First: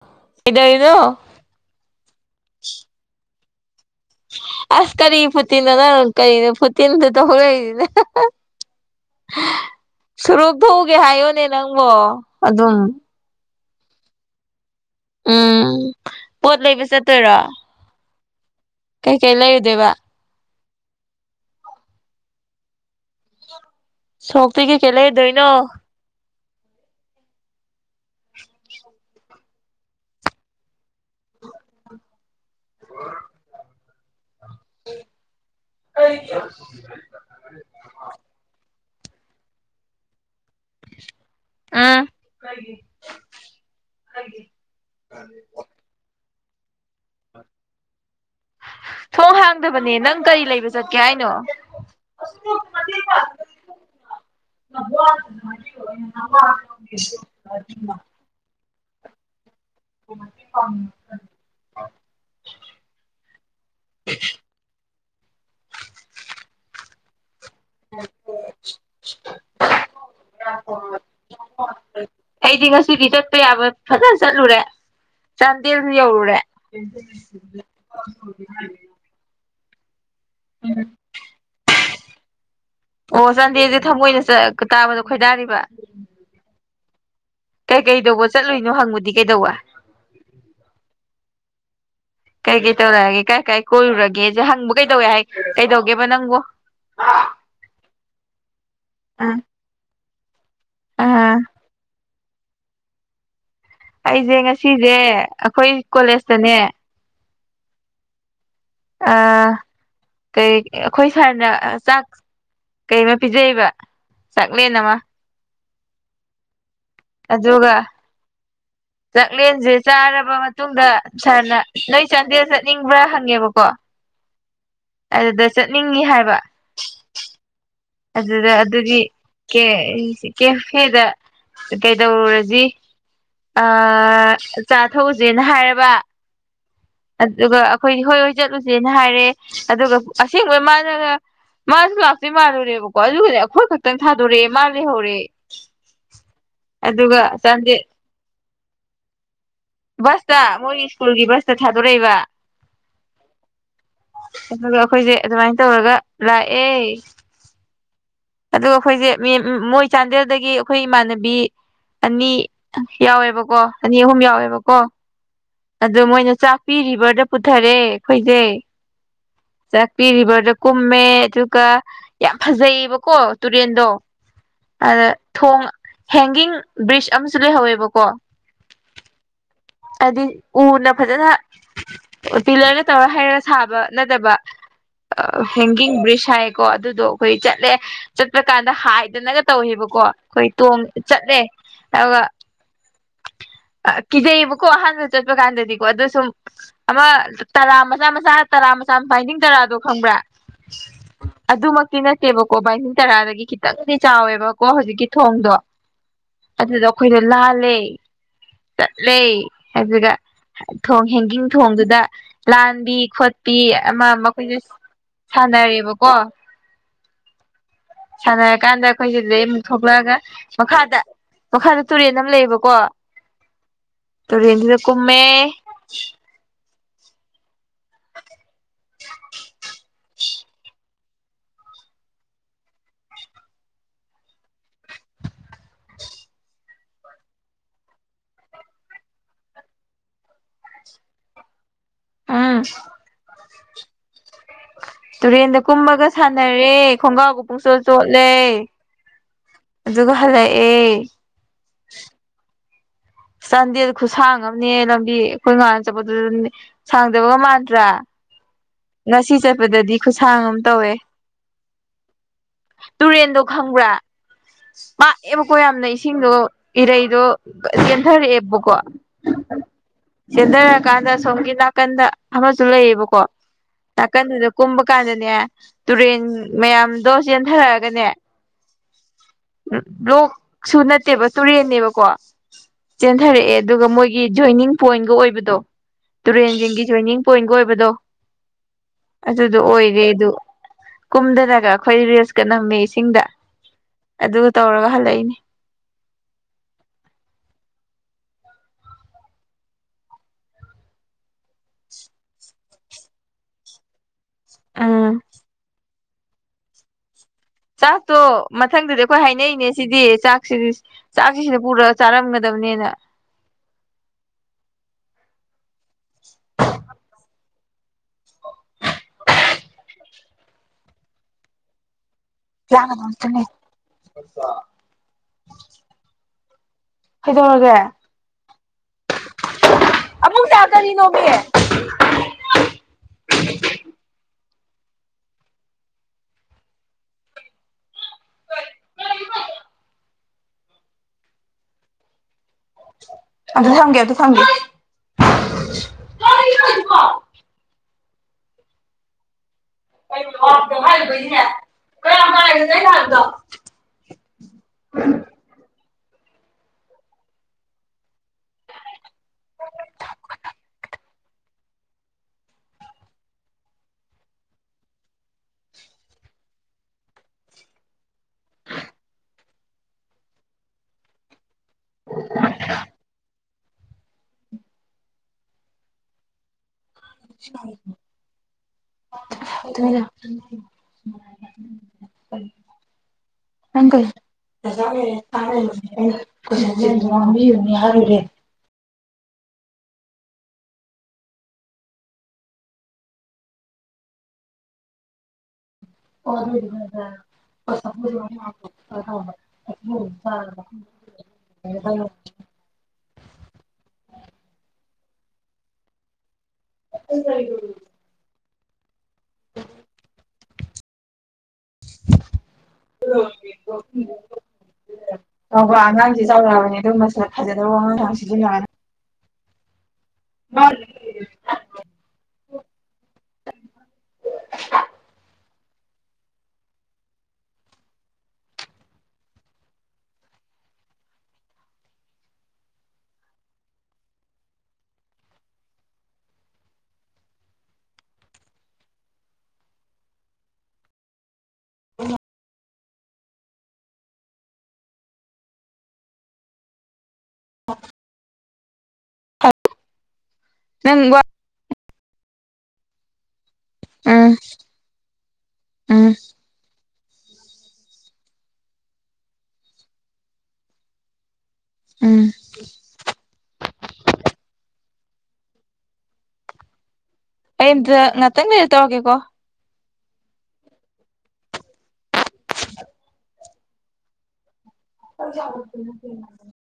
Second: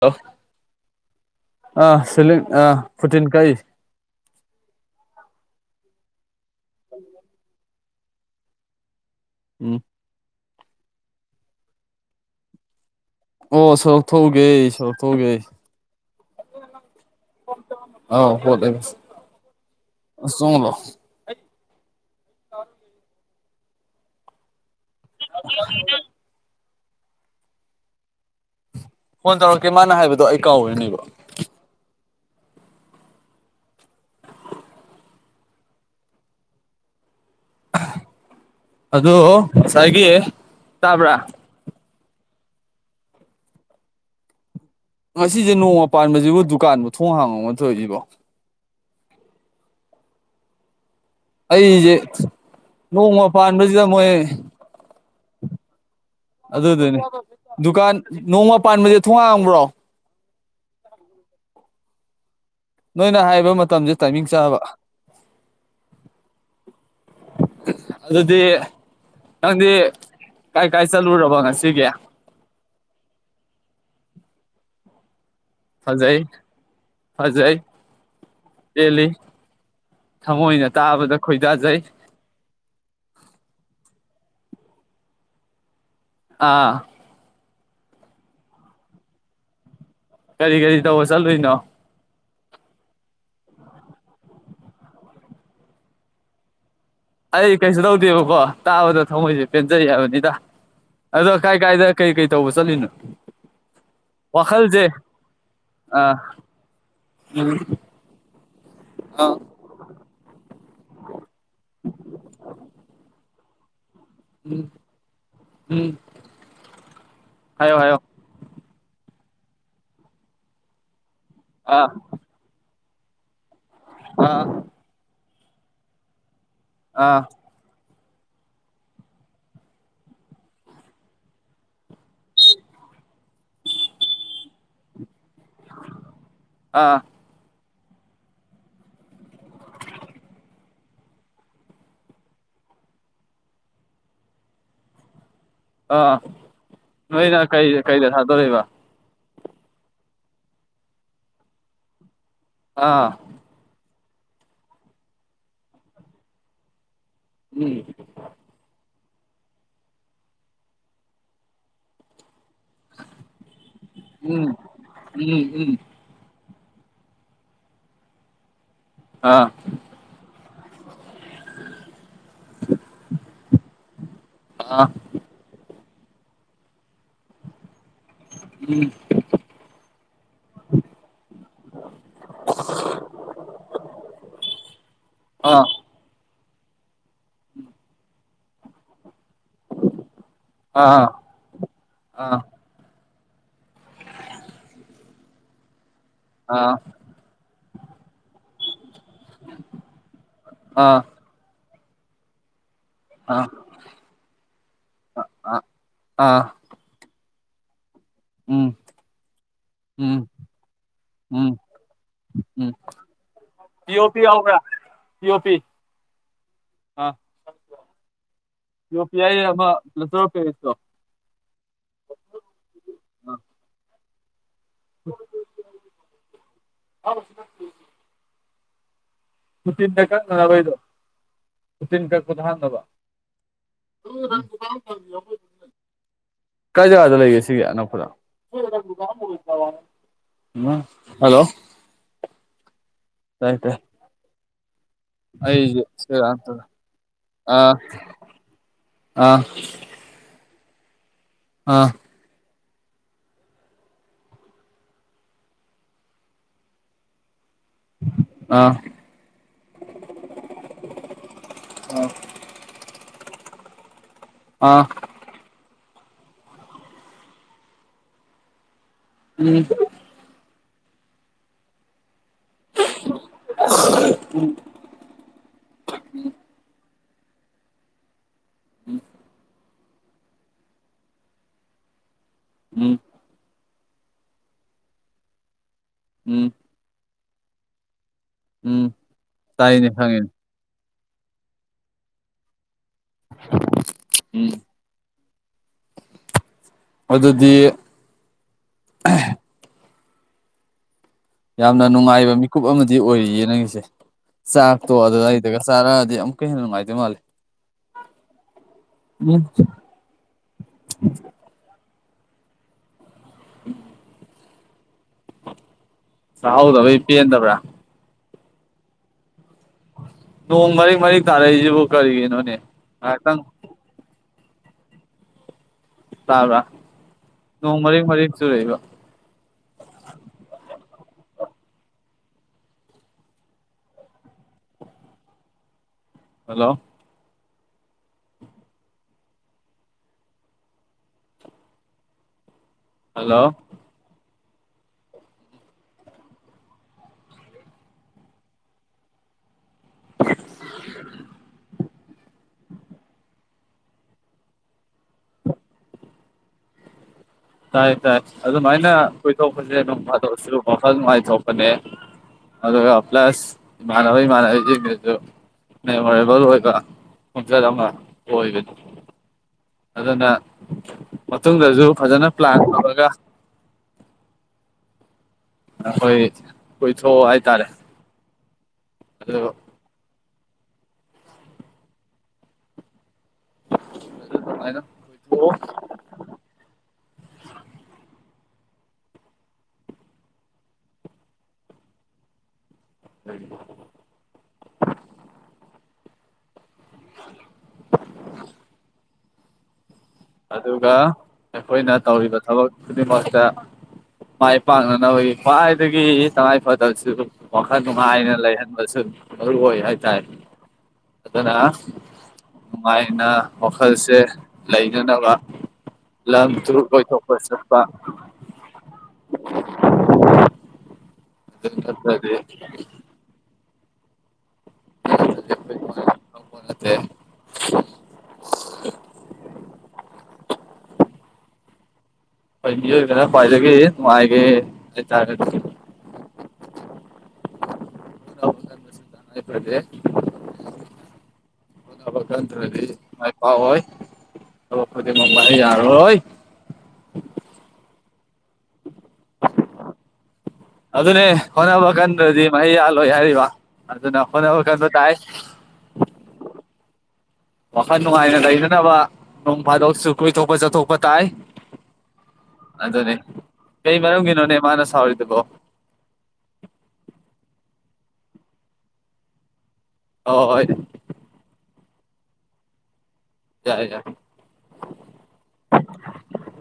ꯂꯣ ꯀꯩꯗꯧꯔꯤꯅꯣ ꯑꯥ ꯁꯤꯂꯤꯡ ꯑꯥ ꯐꯨꯇꯤꯟ ꯀꯛꯏ ꯑꯁ ꯀꯔꯤ ꯐꯨꯇꯤꯟꯅꯣ ꯅꯪꯅ ꯀꯩꯅꯣ ꯐꯨꯇꯤꯟꯗ ꯊꯧ ꯂꯩꯔꯤꯁꯤꯅ ꯍꯥ ꯍꯥ ꯍꯥ ꯎꯝ ꯁꯨꯔꯨꯛ ꯊꯣꯛꯎꯒꯦ ꯍꯥꯏꯌꯣꯅꯦ ꯅꯪꯕꯣ ꯑꯗꯨꯝ ꯑꯣ ꯁꯣꯔꯣꯛ ꯊꯣꯛꯎꯒꯦ ꯁꯣ ꯎꯝ ꯄꯣꯠ ꯂꯩꯕ ꯆꯠꯇꯣꯏꯔꯣ ꯑꯥꯎ ꯄꯣꯠ ꯂꯩꯕ ꯀꯩꯀꯩ ꯂꯩꯔꯨꯗꯨꯏꯕ ꯑꯥ ꯆꯣꯡꯑꯣꯂꯥꯎ [unintelligible] ꯁꯣꯛꯇꯒꯤ ꯀꯩ ꯀꯩ ꯂꯩꯔꯨꯗꯣꯏ [unintelligible] ꯐꯣꯟ ꯇꯧꯔꯛꯀꯦ ꯃꯥꯅ ꯍꯥꯏꯕꯗꯣ ꯑꯩ ꯀꯥꯎꯕꯩꯅꯦꯕ [unintelligible] [unintelligible] ꯑꯗꯨ ꯉꯁꯥꯏꯒꯤ ꯇꯥꯕ꯭ꯔꯥ ꯑꯥ ꯉꯁꯤꯁꯦ ꯅꯣꯡꯃ ꯄꯥꯟꯕꯖꯤꯕꯨ ꯗꯨꯀꯥꯟꯕꯨ ꯊꯣꯡ ꯍꯥꯡꯉꯝ ꯊꯧꯔꯤꯁꯤꯕꯣ ꯊꯣꯡ ꯍꯥꯡꯗꯕꯅꯦ ꯅꯪ ꯀꯔꯤ ꯂꯩꯕ ꯆꯠꯀꯦ ꯍꯥꯏꯅꯣ ꯑꯩꯁꯦ ꯅꯣꯡꯃ ꯄꯥꯟꯕꯁꯤꯗ ꯃꯣꯏ [unintelligible] ꯀꯥꯟ ꯅꯣꯡꯃ ꯄꯥꯟꯕꯁꯦ ꯊꯣꯡ ꯍꯥꯡꯕ꯭ꯔꯣ [unintelligible] ꯅꯣꯏꯅ ꯍꯥꯏꯕ ꯃꯇꯝꯁꯦ ꯇꯥꯏꯃꯤꯡ ꯆꯥꯕ [unintelligible] ꯑꯗꯨꯗꯤ ꯅꯪꯗꯤ ꯀꯥꯏ ꯀꯥꯏ ꯆꯠꯂꯨꯔꯕ ꯉꯁꯤꯒꯤ ꯑꯩꯗꯤ ꯉꯁꯤꯗꯤ ꯆꯠꯄ ꯌꯥꯕ ꯐꯖꯅ ꯆꯠꯂꯨꯔꯦ ꯆꯥꯟꯗꯦꯜ ꯐꯖꯩ ꯌꯧꯔꯨꯔꯦ ꯄꯦꯜꯂꯤ ꯊꯃꯣꯏꯅ ꯇꯥꯕꯗ ꯈꯣꯏꯗꯥꯖꯩ ꯑꯣ ꯆꯥꯟꯗꯦꯁꯦ ꯊꯃꯣꯏꯅ ꯆ ꯇꯥꯕꯗ ꯈꯣꯏꯗꯥꯔꯤꯕ ꯑꯥ ꯀꯩ ꯀꯩꯗꯧꯕ ꯆꯠꯂꯨꯏꯅꯣ ꯍꯪꯕꯗꯤ ꯀꯩꯗꯧꯕ ꯀꯔꯤ ꯀꯔꯤ ꯇꯧꯕ ꯆꯠꯂꯨꯏꯅꯣ ꯀꯩ ꯀꯩ ꯇꯧꯔꯛꯑꯒꯦ ꯀꯥꯏ ꯀꯥꯏ ꯀꯣꯏꯔꯨꯔꯒꯦꯁꯦ ꯍꯪꯕ ꯀꯩꯗꯧꯋꯦ ꯍꯥꯏ ꯀꯩꯗꯧꯒꯦꯕ ꯅꯪꯕꯨ ꯑꯩ ꯀꯩꯁꯨ ꯇꯧꯗꯦꯕꯀꯣ ꯇꯥꯕꯗ ꯎꯝ ꯊꯃꯣꯏꯁꯦ ꯄꯦꯟꯖꯩ ꯍꯥꯏꯕꯅꯤꯗ ꯑꯗꯣ ꯑꯥ ꯀꯥꯏ ꯀꯥꯏꯗ ꯀꯩ ꯀꯩ ꯇꯧꯕ ꯆꯠꯂꯤꯅꯣ ꯑꯩꯖꯦ ꯋꯥꯈꯜꯁꯦ ꯉꯁꯤꯖꯦ ꯑꯈꯣꯏ ꯑꯥ ꯀꯣꯂꯦꯖꯇꯅꯦ ꯎꯝ ꯑꯥ ꯀꯩ ꯑꯩꯈꯣꯏ ꯁꯥꯔꯅ ꯆꯥꯛ ꯀꯩꯃ ꯄꯤꯖꯩꯕ ꯆꯥꯛꯂꯦꯟ ꯑꯃ [unintelligible] ꯑꯗꯨꯒ ꯍꯥꯏꯌꯣ ꯍꯥꯏꯌꯣ ꯆꯥꯛꯂꯦꯟꯁꯦ ꯆꯥꯔꯕ ꯃꯇꯨꯡꯗ ꯁꯥꯔꯅ ꯑꯥ ꯅꯣꯏ ꯆꯥꯟꯗꯦꯜ ꯆꯠꯅꯤꯡꯕ꯭ꯔꯥ ꯍꯪꯉꯦꯕꯀꯣ ꯑ ꯑꯗꯨꯗ ꯆꯠꯅꯤꯡꯉꯤ ꯍꯥꯏꯕ ꯑꯥ ꯑꯗꯨꯗ ꯑꯗꯨꯒꯤ ꯀꯦ-ꯀꯦꯐꯦꯗ ꯀꯩꯗꯧꯔꯨꯔꯁꯤ ꯑꯥ ꯆꯥ ꯊꯛꯎꯁꯦꯅ ꯍꯥꯏꯔꯕ ꯑꯥ ꯑꯗꯨꯒ ꯑꯩꯈꯣꯏꯗꯤ ꯍꯣꯏ ꯍꯣꯏ ꯆꯠꯂꯨꯁꯦꯅ ꯍꯥꯏꯔꯦ ꯑꯗꯨꯒ ꯑꯁꯦꯡꯕꯩ ꯃꯥꯅꯒ ꯃꯥꯁꯨ ꯂꯥꯛꯇꯣꯏ ꯃꯥꯜꯂꯨꯔꯦꯕꯀꯣ ꯑꯗꯨꯒꯅꯦ ꯑꯩꯈꯣꯏ ꯈꯛꯇꯪ ꯊꯥꯗꯣꯔꯑꯦ ꯃꯥꯅ ꯂꯩꯍꯧꯔꯦ ꯑꯥ ꯑꯗꯨꯒ ꯅꯣꯏꯅ ꯀꯩ ꯆꯥꯟꯗꯦꯜ ꯀꯩꯗ ꯊꯥꯗꯣꯔꯛꯏꯕ ꯕꯁꯇ ꯃꯣꯏꯒꯤ ꯁ꯭ꯀꯨꯜꯒꯤ ꯕꯁꯇ ꯊꯥꯗꯣꯔꯛꯏꯕ ꯑꯥ ꯑꯗꯨꯒ ꯑꯩꯈꯣꯏꯁꯦ ꯑꯗꯨꯃꯥꯏꯟ ꯇꯧꯔꯒ ꯂꯥꯛꯑꯦ ꯎꯝ ꯑꯗꯨꯒ ꯑꯩꯈꯣꯏꯁꯦ ꯃꯤꯝ ꯃꯣꯏ ꯆꯥꯟꯗꯦꯜꯗꯒꯤ ꯑꯩꯈꯣꯏ ꯏꯃꯥꯟꯅꯕꯤ ꯑꯅꯤ ꯌꯥꯎꯋꯦꯕꯀꯣ ꯑꯅꯤ ꯑꯍꯨꯝ ꯎꯝ ꯌꯥꯎꯋꯦꯕꯀꯣ ꯎꯝ ꯑꯗꯣ ꯃꯣꯏꯅ ꯆꯥꯛꯄꯤꯔꯤꯕꯔꯗ ꯄꯨꯊꯔꯦ ꯑꯩꯈꯣꯏꯖꯦ ꯑꯥ ꯆꯥꯛꯄꯤꯔꯤꯕ꯭ꯔꯗ ꯀꯨꯝꯃꯦ ꯑꯗꯨꯒ ꯌꯥꯝ ꯐꯖꯩꯌꯦꯕ ꯀꯣ ꯇꯨꯔꯦꯟꯗꯣ ꯑꯥ ꯑꯗ ꯊꯣꯡ ꯍꯦꯡꯒꯤꯡ ꯕ꯭ꯔꯤꯖ ꯑꯃꯁꯨ ꯂꯩꯍꯧꯋꯦꯕꯀꯣ [unintelligible] ꯑꯗꯤ ꯎꯅ ꯐꯖꯅ ꯑꯣ ꯄꯤꯂꯔꯗ ꯇꯧꯔ ꯍꯩꯔ ꯁꯥꯕ ꯅꯠꯇꯕ ꯑꯥ ꯍꯦꯡꯒꯤꯡ ꯕ꯭ꯔꯤꯖ ꯍꯥꯏꯌꯦꯀꯣ ꯑꯗꯨꯗꯣ ꯈꯣꯏ ꯆꯠꯂꯦ ꯆꯠꯄ ꯀꯥꯟꯗ ꯍꯥꯏꯗꯅꯒ ꯇꯧꯋꯦꯕꯀꯣ ꯈꯣꯏ ꯇꯣꯡ ꯑꯥ ꯆꯠꯂꯦ ꯑꯗꯨꯒ ꯑꯥ ꯑꯥ ꯀꯤꯖꯩꯌꯦꯕꯀꯣ ꯑꯍꯥꯟꯕ ꯆꯠꯄ ꯀꯥꯟꯗꯗꯤꯀꯣ ꯑꯗꯨ ꯁꯨꯝ ꯑꯥ ꯑꯃꯥ ꯇꯔꯥ ꯃꯆꯥ ꯃꯆꯥ ꯇꯔꯥ ꯃꯆꯥ ꯄꯥꯏꯟꯗꯤꯡ ꯇꯔꯥꯗꯣ ꯈꯪꯕ꯭ꯔꯥ ꯑꯥ ꯑꯗꯨꯃꯛꯇꯤ ꯅꯠꯇꯦꯕꯀꯣ ꯕꯥꯏꯅꯤꯡ ꯑꯥ ꯇꯔꯥꯗꯒꯤ ꯈꯤꯇꯪꯗꯤ ꯆꯥꯎꯋꯦꯕꯀꯣ ꯍꯧꯖꯤꯛꯀꯤ ꯊꯣꯡꯗꯣ ꯑꯥ ꯑꯥ ꯑꯗꯨꯗ ꯑꯈꯣꯏꯅ ꯂꯥꯜꯂꯦ ꯎꯝ ꯆꯠꯂꯦ ꯑꯗꯨꯒ ꯎꯝ ꯊꯣꯡ ꯍꯦꯡꯒꯤꯡ ꯎꯝ ꯊꯣꯡꯗꯨꯗ ꯎꯝ ꯂꯥꯟꯕꯤ ꯈꯣꯠꯄꯤ ꯄꯤ ꯑꯃꯥ ꯑꯣ ꯄꯤ ꯑꯃꯥ ꯌꯥꯎꯕ꯭ꯔꯥ ꯃꯈꯣꯏꯁ ꯄꯤ ꯑꯣ ꯄꯤ ꯁꯥꯟꯅꯔꯦꯕꯀꯣ ꯑꯥ ꯁꯥꯟꯅꯔꯀꯥꯟꯗ ꯌꯨ ꯑꯩꯈꯣꯏ ꯄꯤ ꯑꯥꯏ ꯁꯤꯗꯩ ꯑꯃꯨꯛ ꯑꯃ ꯊꯣꯛꯂꯛꯑꯒ ꯄ꯭ꯂꯁꯇꯔ ꯑꯣꯐ ꯄꯦꯔꯤꯁꯇꯣ ꯃꯈꯥ ꯗ ꯃꯈꯥꯗ ꯇꯨꯔꯦꯟ ꯑꯝ ꯂꯩꯌꯦꯕꯀꯣ ꯇꯨꯔꯦꯟꯖꯤꯗ ꯀꯨꯝꯃꯦ [inaudible] [inaudible] [unintelligible] [inaudible] ꯀꯥꯏ ꯖꯒꯥꯗ ꯂꯩꯒꯦ ꯁꯤꯒꯤ ꯑꯅꯛꯄꯗ ꯎꯝ ꯍꯜꯂꯣ ꯑꯥ ꯇꯥꯏ ꯇꯥꯏ ꯇꯨꯔꯦꯟꯗ ꯑꯩꯁꯦ ꯀꯨꯝꯃꯒ ꯁꯤꯔ ꯑꯝꯇꯗ ꯁꯥꯟꯅꯔꯦ ꯈꯣꯡꯒꯥꯎꯒ ꯑꯥ ꯄꯨꯡꯆꯣꯠ ꯆꯣꯠꯂꯦ ꯑꯥ ꯑꯗꯨꯒ ꯍꯜꯂꯛꯑꯦ ꯑꯥ ꯆꯥꯟꯗꯦꯜ ꯈꯨꯁꯥꯡ ꯑꯝꯅꯦꯍꯦ ꯂꯝꯕꯤ ꯑꯈꯣꯏ ꯉꯥꯥꯟ ꯆꯠꯄꯗꯨꯗꯅꯦ ꯁꯥꯡꯗꯕꯒ ꯃꯥꯟꯗ꯭ꯔꯥ ꯑꯥ ꯉꯁꯤ ꯆꯠꯄꯗꯗꯤ ꯈꯨꯁꯥꯡ ꯑꯝ ꯇꯧꯋꯦ ꯇꯨꯔꯦꯟꯗꯣ ꯈꯪꯕ꯭ꯔꯥ ꯑꯥ ꯄꯥ ꯑꯦꯝꯕꯀꯣ ꯌꯥꯝꯅ ꯏꯁꯤꯡꯗꯣ ꯏꯔꯩꯗꯣ ꯆꯦꯟꯊꯔꯛꯑꯦꯕꯀꯣ ꯎꯝ ꯆꯦꯟꯗꯔꯀꯥꯟꯗ ꯁꯣꯝꯒꯤ ꯅꯥꯀꯟꯗ ꯑꯃꯁꯨ ꯂꯩꯌꯦꯕꯀꯣ ꯅꯥꯀꯟꯗꯨꯗ ꯀꯨꯝꯕ ꯀꯥꯟꯗꯅꯦ ꯇꯨꯔꯦꯟ ꯃꯌꯥꯝꯗꯣ ꯆꯦꯟꯊꯔꯛꯑꯒꯅꯦ ꯎꯝ ꯂꯣꯛꯁꯨ ꯅꯠꯇꯦꯕ ꯇꯨꯔꯦꯟꯅꯦꯕꯀꯣ ꯎꯝ ꯆꯦꯟꯊꯔꯛꯑꯦ ꯑꯗꯨꯒ ꯃꯣꯏꯒꯤ ꯖꯣꯏꯅꯤꯡ ꯄꯣꯏꯟꯒ ꯑꯣꯏꯕꯗꯣ ꯎꯝ ꯇꯨꯔꯦꯟꯁꯤꯡꯒꯤ ꯖꯣꯢꯟꯅꯤꯡ ꯄꯣꯏꯟꯒ ꯑꯣꯏꯕꯗꯣ ꯎꯝ ꯑꯗꯨꯗꯣ ꯇꯥꯏꯅꯦ ꯑꯣꯏꯔꯦ ꯑꯗꯨ ꯈꯪꯉꯤꯅꯦ ꯀꯨꯝꯗꯅꯒ ꯑꯩꯈꯣꯏꯗꯤ ꯔꯤꯜꯁꯀ ꯅꯝꯃꯦ ꯏꯁꯤꯡꯗ ꯑꯗꯨꯒ ꯎꯝ ꯇꯧꯔꯒ ꯍꯜꯂꯛꯏꯅꯤ ꯑꯗꯨꯗꯤ ꯌꯥꯝꯅ ꯅꯨꯡꯉꯥꯏꯕ ꯃꯤꯀꯨꯞ ꯑꯃꯗꯤ ꯑꯣꯏꯔꯤꯌꯦ ꯅꯪꯒꯤꯁꯦ ꯆꯥꯛꯇꯣ ꯎꯝ ꯑꯗꯨꯗ ꯑꯩꯗꯒ ꯆꯥꯔꯛꯑꯗꯤ ꯑꯝ [unintelligible] ꯍꯦꯟꯅ ꯅꯨꯡꯉꯥꯏꯗꯣꯏ ꯃꯥꯜꯂꯦ ꯆꯥꯛꯇꯣ ꯃꯊꯪꯗꯗꯤ ꯑꯩꯈꯣꯏ ꯎꯝ ꯍꯥꯏꯅꯩꯅꯦ ꯁꯤꯗꯤ ꯆꯥꯛ ꯁꯤꯗꯤ ꯆꯥꯛꯁꯤ ꯁꯤꯗ ꯄꯨꯔꯛꯑ ꯆꯥꯔꯝꯒꯗꯕꯅꯦꯅ [inaudible] ꯆꯥꯍꯧꯗꯕꯩ ꯄꯦꯟꯗꯕ꯭ꯔꯥ ꯅꯣꯡ ꯃꯔꯤꯛ ꯃꯔꯤꯛ ꯇꯥꯔꯛꯏꯖꯤꯕꯨ ꯀꯔꯤꯒꯤꯅꯣꯅꯦ ꯂꯥꯡꯒꯅꯣ ꯑꯝꯇꯅꯦ ꯉꯥꯏꯍꯥꯛꯇꯪ [unintelligible] ꯇꯥꯕ꯭ꯔꯥ ꯀꯩꯗꯧꯔꯒꯦ ꯅꯣꯡ ꯃꯔꯤꯛ ꯃꯔꯤꯛ ꯆꯨꯔꯛꯏꯕ ꯑꯕꯨꯡꯆꯥ ꯀꯔꯤꯅꯣꯃꯦ ꯍꯜꯂꯣ ꯍꯜꯂꯣ ꯑꯝꯇꯥ ꯊꯝꯒꯦ ꯑꯝꯇꯥ ꯊꯝꯒꯦ [unintelligible] [unintelligible] ꯇꯥꯏ ꯇꯥꯏ ꯑꯗꯨꯃꯥꯏꯅ ꯀꯣꯏꯊꯣꯛꯄꯁꯦ ꯅꯣꯡꯐꯥꯗꯣꯛꯁꯨ ꯋꯥꯈꯜ ꯅꯨꯡꯉꯥꯏꯊꯣꯛꯄꯅꯦ ꯑꯗꯨꯒ ꯄ꯭ꯂꯁ ꯏꯃꯥꯟꯅꯕ ꯏꯃꯥꯟꯅꯕꯤ ꯖꯤꯡꯗꯨꯖꯨ ꯃꯦꯃꯣꯔꯦꯕꯜ ꯑꯣꯏꯕ ꯈꯣꯡꯆꯠ ꯑꯃ ꯑꯣꯏꯕꯅꯦ ꯑꯗꯨꯅ ꯃꯇꯨꯡꯗꯖꯨ ꯐꯥꯖꯅ ꯄ꯭ꯂꯥꯟ ꯇꯧꯔꯒ ꯑꯩꯈꯣꯏ ꯀꯣꯏꯊꯣꯛꯑꯣ ꯍꯥꯏꯇꯥꯔꯦ ꯑꯗꯨ [unintelligible] ꯑꯗꯨꯃꯥꯏꯅ [unintelligible] ꯀꯣꯏꯊꯣꯛꯑꯣ ꯍꯥꯏꯔꯨꯔꯦ [unintelligible] [unintelligible] ꯑꯗꯨꯒ ꯑꯩꯈꯣꯏꯅ ꯇꯧꯔꯤꯕ ꯊꯕꯛ ꯈꯨꯗꯤꯡꯃꯛꯇ ꯃꯥꯏ ꯄꯥꯛꯅꯅꯕꯒꯤ ꯈ꯭ꯋꯥꯏꯗꯒꯤ ꯇꯉꯥꯏꯐ ꯗꯕꯁꯨ ꯋꯥꯈꯜ ꯅꯨꯡꯉꯥꯏꯅ ꯂꯩꯍꯟꯕꯁꯨ ꯃꯔꯨ ꯑꯣꯏ ꯍꯥꯏꯇꯥꯔꯦ ꯑꯗꯨꯅ ꯅꯨꯡꯉꯥꯏꯅ ꯋꯥꯈꯜꯁꯦ ꯂꯩꯅꯅꯕ ꯆꯥꯎꯕ ꯑꯉꯥꯡꯖꯦ ꯂꯝ ꯆꯥꯎꯔꯛꯑꯕꯅꯦ ꯇꯨꯔ ꯑꯗꯨ ꯃꯁꯛ ꯀꯣꯏꯊꯣꯛꯄ ꯐꯥꯖꯗꯕ ꯆꯠꯄ ꯋꯥꯉꯥꯡꯁꯥꯉꯥꯡ ꯁꯤꯖꯤꯟꯅꯅꯨ [unintelligible] ꯑꯗꯨ ꯅꯠꯇ꯭ꯔꯥꯗꯤ [unintelligible] ꯈꯪꯕ ꯅꯠꯇꯦ [unintelligible] [inaudible] ꯍꯣꯏ ꯃꯤꯑꯣꯏꯕꯅ ꯈ꯭ꯋꯥꯏꯗꯒꯤ ꯅꯨꯡꯉꯥꯏꯒꯦ ꯍꯥꯏꯇꯥꯔꯗꯤ ꯍꯣꯠꯅꯕ ꯀꯟꯕꯁꯤ ꯇꯉꯥꯏꯐꯥꯗꯦ ꯍꯣꯠꯅꯕ ꯀꯟꯗ꯭ꯔꯗꯤ ꯃꯥꯏ ꯄꯥꯛꯑꯣꯏ ꯊꯕꯛ ꯈꯨꯗꯤꯡꯃꯛ ꯃꯍꯩ ꯌꯥꯜꯂꯣꯏ ꯅꯪ ꯋꯥ ꯑꯗꯨꯅꯦ ꯍꯣꯠꯅꯕ ꯀꯟꯗ꯭ꯔꯗꯤ ꯃꯍꯩ ꯌꯥꯜꯂꯣꯏ ꯍꯥꯏꯔꯤꯕ ꯑꯗꯨꯅ ꯎꯝ ꯍꯣꯠꯅꯕ ꯀꯟꯕ ꯇꯥꯏ ꯎꯝ ꯋꯥꯈꯜ ꯅꯨꯡꯉꯥꯏꯅ ꯂꯩꯅꯅꯕ ꯅꯣꯡ ꯐꯥꯗꯣꯛꯁꯨ ꯀꯣꯏꯊꯣꯛꯄ ꯆꯠꯊꯣꯛꯄ ꯇꯥꯏ ꯎꯝ ꯑꯗꯨꯅꯦ ꯀꯩ ꯃꯔꯝꯒꯤꯅꯣꯅꯦ ꯃꯥꯅ ꯁꯥꯎꯔꯤꯗꯨꯕꯣ ꯑꯩ ꯑꯝꯇ ꯉꯥꯇꯪ ꯂꯩꯔꯒ ꯇꯧꯔꯛꯀꯦꯀꯣ ꯑꯣ ꯍꯣꯏ ꯌꯥꯏ ꯌꯥꯏ [inaudible]